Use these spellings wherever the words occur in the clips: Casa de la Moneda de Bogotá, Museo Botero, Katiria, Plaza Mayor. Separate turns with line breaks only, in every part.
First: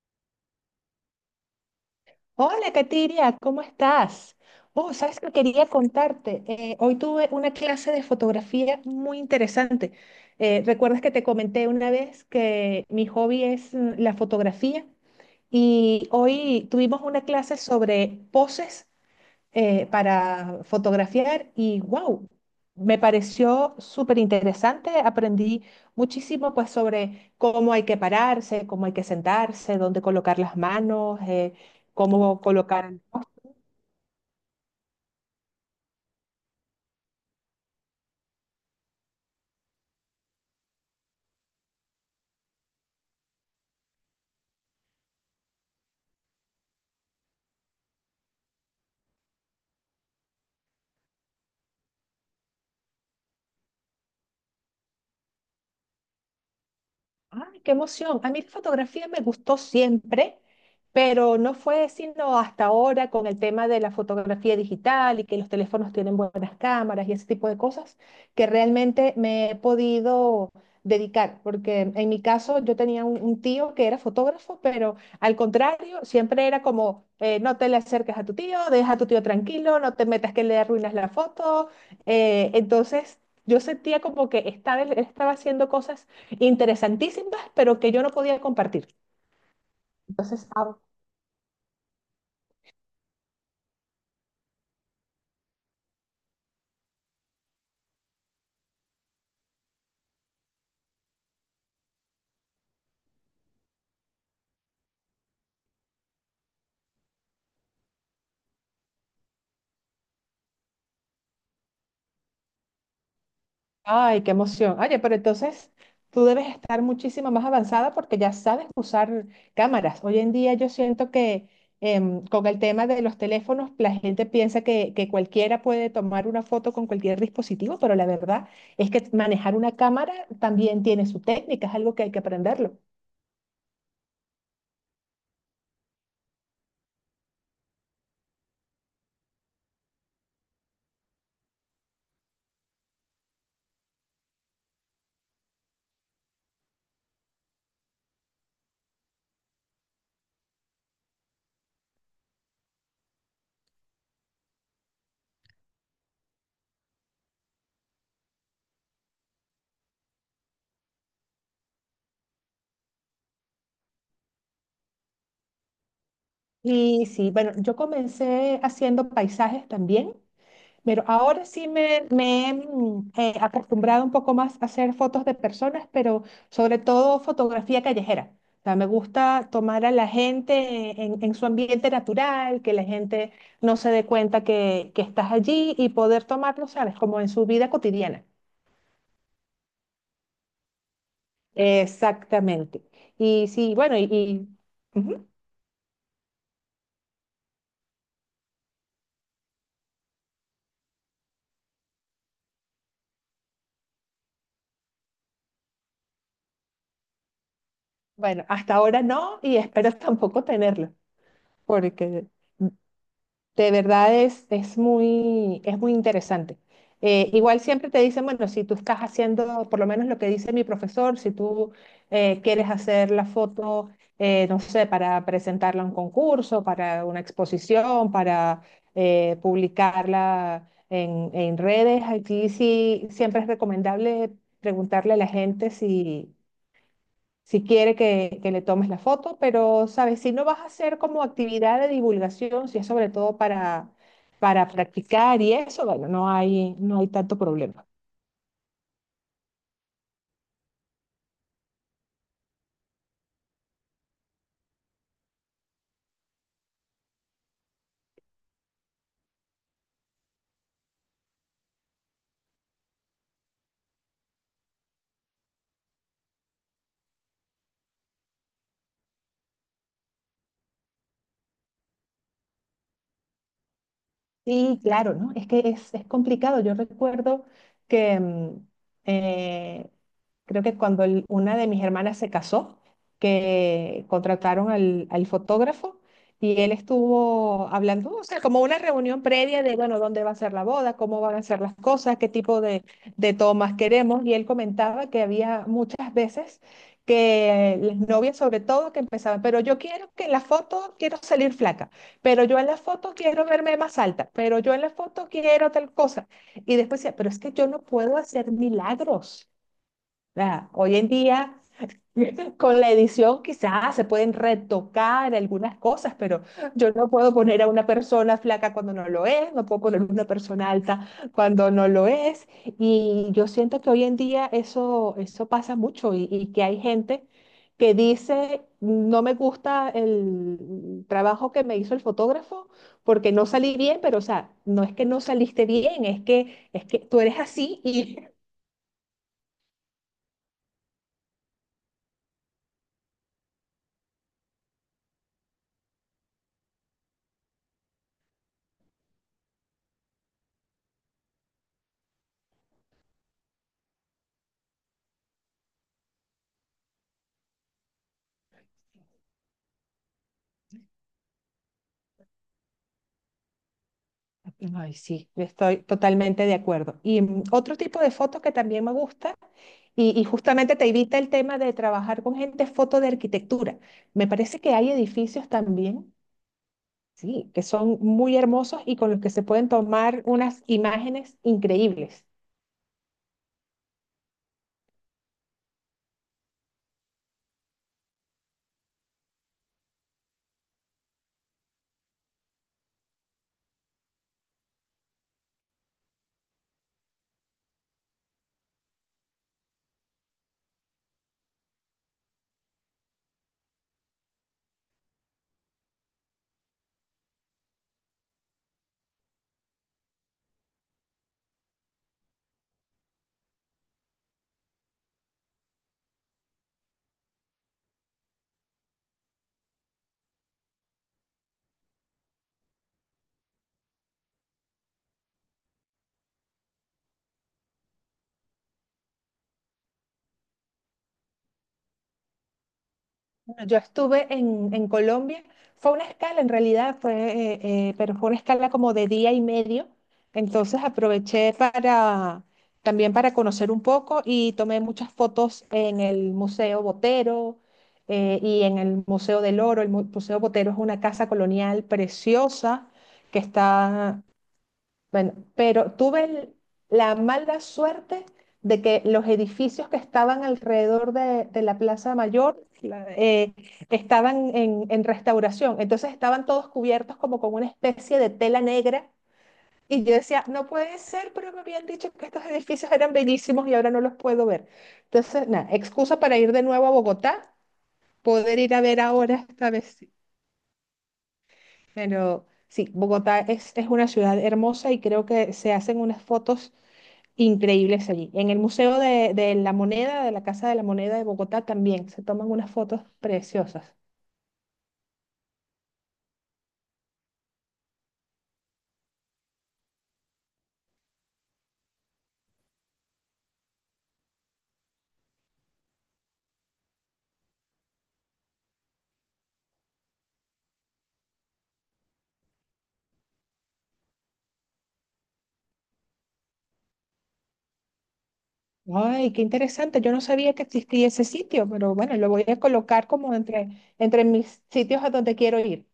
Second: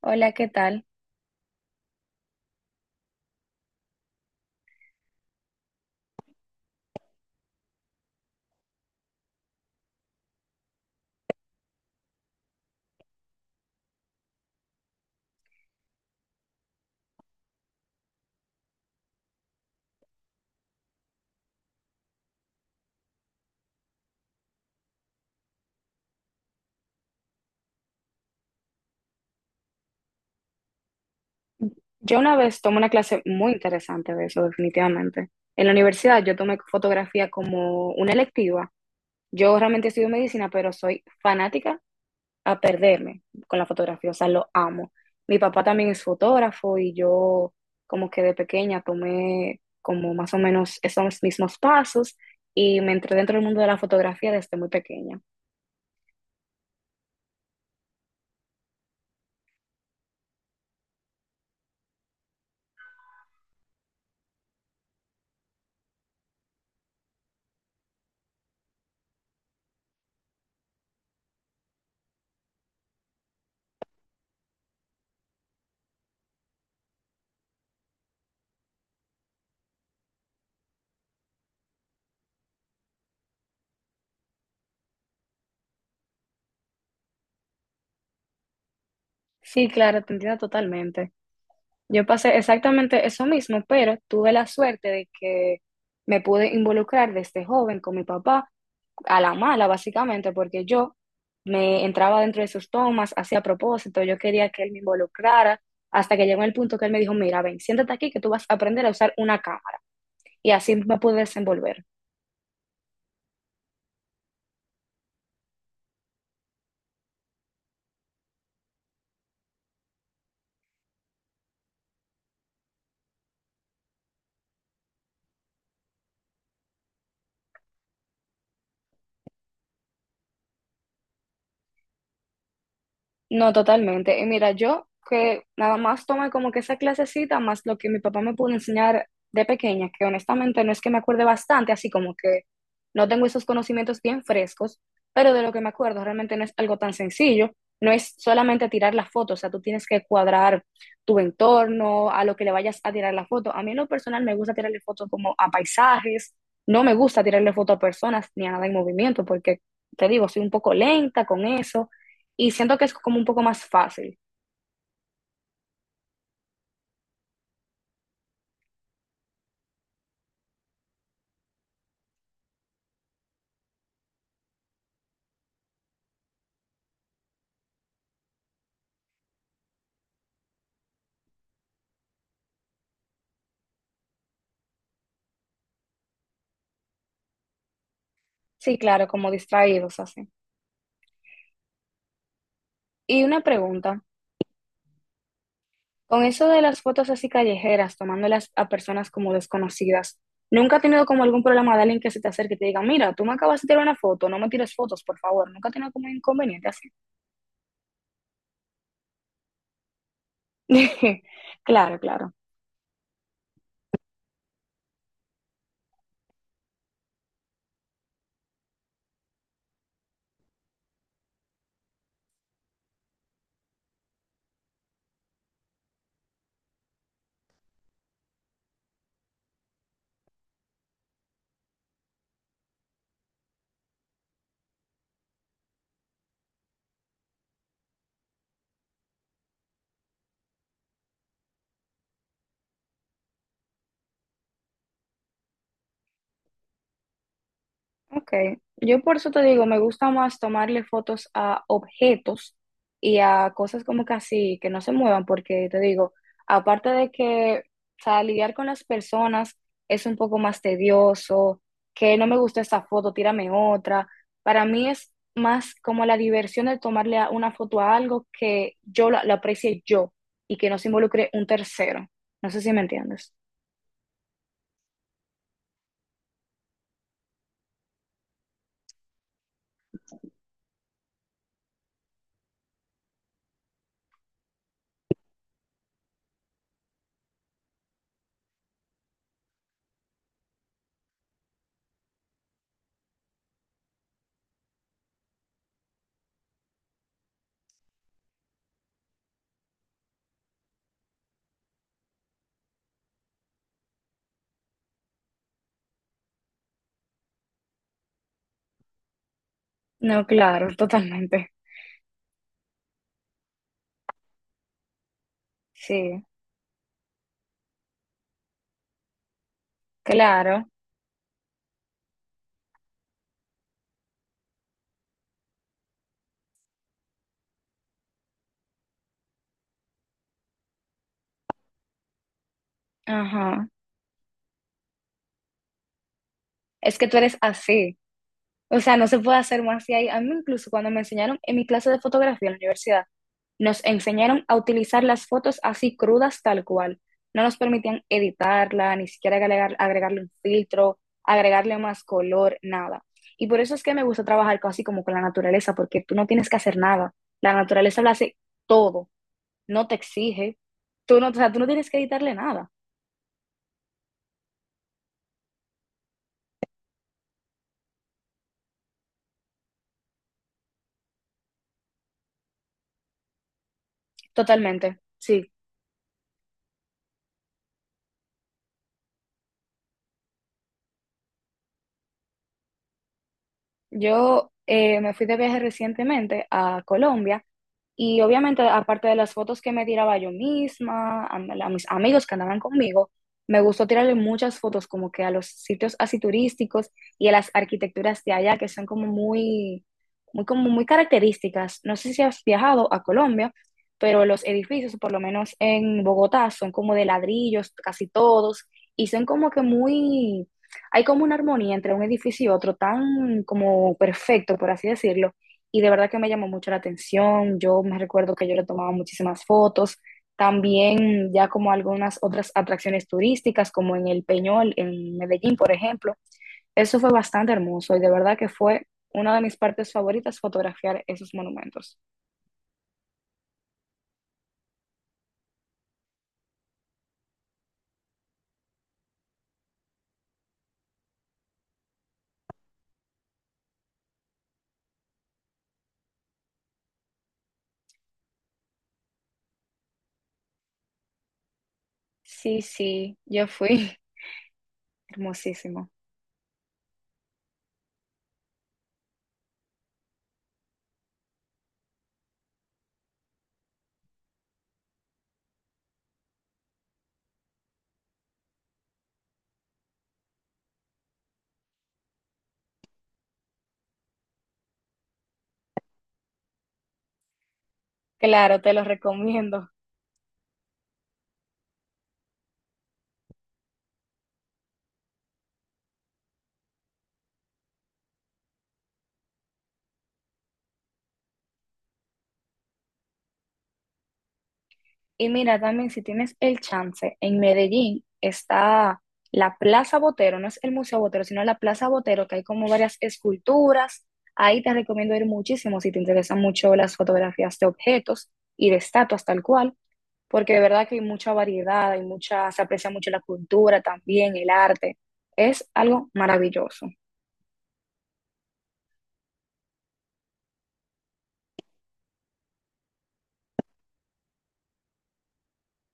Hola, ¿qué tal?
Hola, Katiria, ¿cómo estás? Oh, sabes que quería contarte. Hoy tuve una clase de fotografía muy interesante. ¿Recuerdas que te comenté una vez que mi hobby es la fotografía? Y hoy tuvimos una clase sobre poses para fotografiar, y wow, me pareció súper interesante. Aprendí muchísimo pues sobre cómo hay que pararse, cómo hay que sentarse, dónde colocar las manos,
Yo una
cómo
vez tomé
colocar
una
el...
clase muy interesante de eso, definitivamente. En la universidad yo tomé fotografía como una electiva. Yo realmente estudio medicina, pero soy fanática a perderme con la fotografía, o sea, lo amo. Mi papá también es fotógrafo y yo como que de pequeña tomé como más o menos esos mismos pasos y me entré dentro del mundo de la fotografía desde muy pequeña.
Ay, qué emoción. A mí la fotografía me gustó siempre, pero no fue sino hasta ahora, con el tema de la fotografía digital y que los teléfonos tienen buenas cámaras y ese tipo de cosas, que realmente me he podido dedicar, porque en mi caso yo tenía un tío que era fotógrafo, pero al contrario, siempre era como, no te le acerques a tu tío, deja a tu tío tranquilo, no te metas que le arruinas la foto. Eh, entonces... Yo sentía como que él estaba haciendo cosas interesantísimas, pero que yo no podía compartir.
Sí, claro, te entiendo
Entonces, ah,
totalmente. Yo pasé exactamente eso mismo, pero tuve la suerte de que me pude involucrar desde joven con mi papá, a la mala básicamente, porque yo me entraba dentro de sus tomas, hacía propósito, yo quería que él me involucrara, hasta que llegó el punto que él me dijo, mira, ven, siéntate aquí que tú vas a aprender a usar una cámara. Y así me pude desenvolver.
ay, qué emoción. Oye, pero entonces tú debes estar muchísimo más avanzada porque ya sabes usar cámaras. Hoy en día yo siento que con el tema de los teléfonos, la gente piensa que cualquiera puede tomar una foto con cualquier dispositivo, pero la verdad es que manejar una cámara también tiene su técnica, es algo que hay que aprenderlo.
No, totalmente. Y mira, yo que nada más tomé como que esa clasecita, más lo que mi papá me pudo enseñar de pequeña, que honestamente no es que me acuerde bastante, así como que no tengo esos conocimientos bien frescos, pero de lo que me acuerdo realmente no es algo tan sencillo. No es solamente tirar la foto, o sea, tú tienes que cuadrar tu entorno, a lo que le vayas a tirar la foto. A mí en lo personal me gusta tirarle fotos como a paisajes, no me gusta tirarle foto a personas ni a nada en movimiento, porque te digo, soy un poco lenta con eso. Y siento que es como un poco más fácil.
Y sí, bueno, yo comencé haciendo paisajes también. Pero ahora sí me he acostumbrado un poco más a hacer fotos de personas, pero sobre todo fotografía callejera. O sea, me gusta tomar a la gente en su ambiente natural, que la gente no se dé cuenta que estás allí y poder tomarlo, ¿sabes? Como en su vida cotidiana.
Sí, claro, como distraídos así.
Exactamente.
Y una
Y sí, bueno,
pregunta,
ujú.
con eso de las fotos así callejeras, tomándolas a personas como desconocidas, ¿nunca has tenido como algún problema de alguien que se te acerque y te diga, mira, tú me acabas de tirar una foto, no me tires fotos, por favor? ¿Nunca has tenido como un inconveniente así?
Bueno, hasta ahora no, y espero tampoco tenerlo,
Claro,
porque...
claro.
de verdad es muy interesante. Igual siempre te dicen, bueno, si tú estás haciendo, por lo menos lo que dice mi profesor, si tú quieres hacer la foto, no sé, para presentarla a un concurso, para una exposición, para publicarla en redes, aquí sí siempre es recomendable preguntarle a la gente si quiere que le tomes la foto, pero, ¿sabes? Si no vas a hacer como actividad de divulgación, si es sobre todo para practicar y eso, bueno, no hay tanto problema.
Ok, yo por eso te digo, me gusta más tomarle fotos a objetos y a cosas como que así, que no se muevan, porque te digo, aparte de que, o sea, lidiar con las personas es un poco más tedioso, que no me gusta esta foto, tírame otra. Para mí es más como la diversión de tomarle a- una foto a algo que yo la aprecie yo y que no se involucre un tercero. No sé si me entiendes.
Sí, claro, ¿no? Es que es complicado. Yo recuerdo que eh, creo que una de mis hermanas se casó, que contrataron al fotógrafo, y él estuvo hablando, o sea, como una reunión previa de, bueno, dónde va a ser la boda, cómo van a ser las cosas, qué tipo de tomas queremos. Y él comentaba que había muchas veces que las novias, sobre todo, que empezaban, pero yo quiero que en la foto quiero salir flaca, pero yo en la foto quiero verme más alta, pero yo en la foto quiero tal cosa. Y después decía, pero es que yo no puedo hacer milagros.
No,
O
claro,
sea, hoy en
totalmente.
día, con la edición quizás se pueden retocar algunas cosas,
Sí,
pero yo no puedo poner a una persona flaca cuando no lo es, no puedo poner una
claro.
persona alta cuando no lo es. Y yo siento que hoy en día eso, eso pasa mucho, y que hay gente que dice, no me gusta el trabajo que me hizo el fotógrafo porque no
Ajá.
salí bien, pero o sea, no es que no saliste bien, es es
Es
que
que tú
tú
eres
eres así
así.
y...
O sea, no se puede hacer más de ahí. A mí incluso cuando me enseñaron en mi clase de fotografía en la universidad, nos enseñaron a utilizar las fotos así crudas tal cual. No nos permitían editarla, ni siquiera agregar, agregarle un filtro, agregarle más color, nada. Y por eso es que me gusta trabajar casi como con la naturaleza, porque tú no tienes que hacer nada. La naturaleza lo hace todo, no te exige. Tú no, o sea, tú no tienes que editarle nada.
ay, sí, yo estoy totalmente de acuerdo. Y otro tipo de foto que también me gusta, y justamente te evita el tema de trabajar con gente, es foto de arquitectura. Me parece que hay
Totalmente,
edificios
sí.
también, sí, que son muy hermosos y con los que se pueden tomar unas imágenes increíbles.
Yo me fui de viaje recientemente a Colombia y obviamente aparte de las fotos que me tiraba yo misma, a mis amigos que andaban conmigo, me gustó tirarle muchas fotos como que a los sitios así turísticos y a las arquitecturas de allá que son como muy, muy, como muy características. No sé si has viajado a Colombia, pero los edificios, por lo menos en Bogotá, son como de ladrillos casi todos y son como que muy hay como una armonía entre un edificio y otro tan como perfecto, por así decirlo, y de verdad que me llamó mucho la atención. Yo me recuerdo que yo le tomaba muchísimas fotos, también ya como algunas otras atracciones turísticas, como en el Peñol, en Medellín, por ejemplo. Eso fue bastante hermoso y de verdad que fue una de mis partes favoritas fotografiar esos monumentos.
Bueno, yo estuve en Colombia, fue una escala en realidad, pero fue una escala como de día y medio, entonces aproveché para también para conocer un poco, y tomé muchas fotos en el Museo Botero, y en el Museo del Oro. El Museo Botero es una casa colonial
Sí,
preciosa
sí,
que
yo fui
está... bueno,
hermosísimo.
pero tuve la mala suerte de que los edificios que estaban alrededor de la Plaza Mayor estaban en restauración, entonces estaban todos cubiertos como con una especie de tela negra, y yo decía, no puede ser, pero me habían dicho que estos edificios eran bellísimos y ahora no los puedo ver. Entonces, nada, excusa para ir de nuevo a Bogotá, poder
Claro, te
ir a
los
ver ahora,
recomiendo.
esta vez sí. Pero sí, Bogotá es una ciudad hermosa y creo que se hacen unas fotos increíbles allí. En el Museo de la Moneda, de la Casa de la Moneda de Bogotá también se toman unas fotos preciosas.
Y mira, también si tienes el chance, en Medellín está la Plaza Botero, no es el Museo Botero, sino la Plaza Botero, que hay como varias esculturas. Ahí te recomiendo ir muchísimo si te interesan mucho las fotografías de objetos y de estatuas tal cual, porque de verdad que hay mucha variedad, hay mucha, se aprecia mucho la cultura también, el arte. Es algo maravilloso.
Ay, qué interesante. Yo no sabía que existía ese sitio, pero bueno, lo voy a colocar como entre mis sitios a donde quiero ir.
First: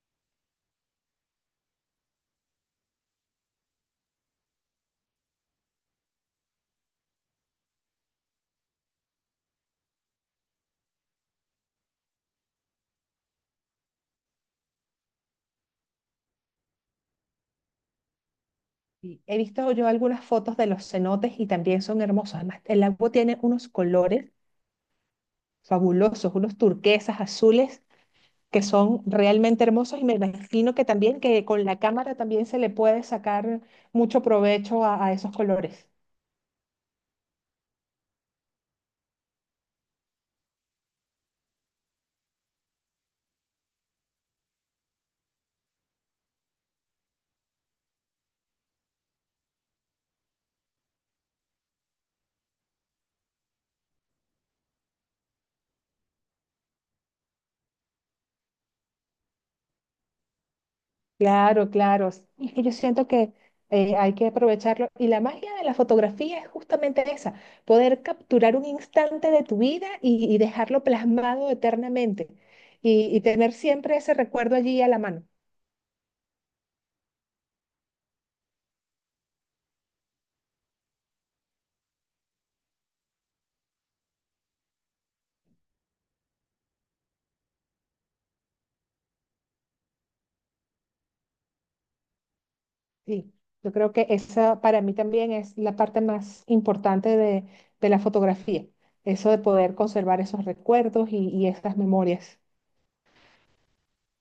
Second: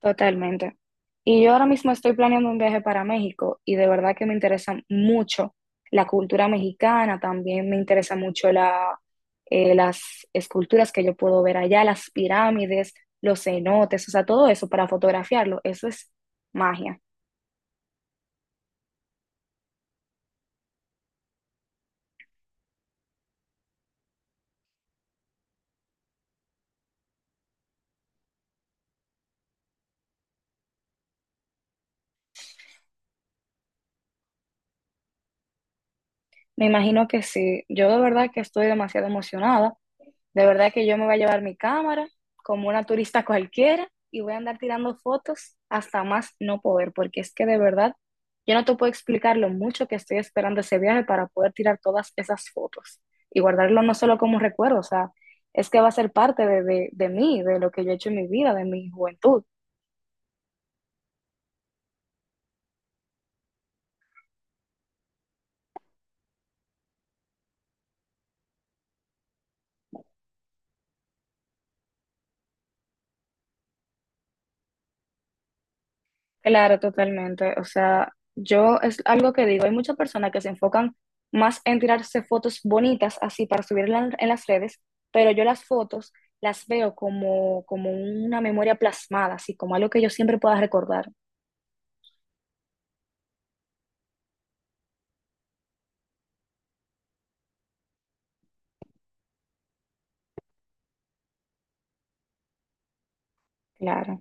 Totalmente. Y yo ahora mismo estoy planeando un viaje para México y de verdad que me interesa mucho la cultura mexicana, también me interesa mucho la, las esculturas que yo puedo ver allá, las pirámides, los cenotes, o sea, todo eso para fotografiarlo, eso es magia.
Y he visto yo algunas fotos de los cenotes y también son hermosos. Además, el agua tiene unos colores fabulosos, unos turquesas, azules, que son realmente hermosos, y me imagino que también que con la cámara también se le puede sacar mucho provecho a esos colores.
Me imagino que sí, yo de verdad que estoy demasiado emocionada. De verdad que yo me voy a llevar mi cámara como una turista cualquiera y voy a andar tirando fotos hasta más no poder, porque es que de verdad yo no te puedo explicar lo mucho que estoy esperando ese viaje para poder tirar todas esas fotos y guardarlo no solo como recuerdo, o sea, es que va a ser parte de mí, de lo que yo he hecho en mi vida, de mi juventud.
Claro, claro. Sí, es que yo siento que hay que aprovecharlo. Y la magia de la fotografía es justamente esa, poder capturar un instante de tu vida y dejarlo plasmado eternamente, y tener siempre ese recuerdo allí a la mano.
Claro, totalmente. O sea, yo es algo que digo, hay muchas personas que se enfocan más en tirarse fotos bonitas así para subirlas en las redes, pero yo las fotos las veo como, como una memoria plasmada, así como algo que yo siempre pueda recordar.
Sí, yo creo que esa para mí también es la parte más importante de la fotografía, eso de poder conservar esos recuerdos y esas memorias.
Claro.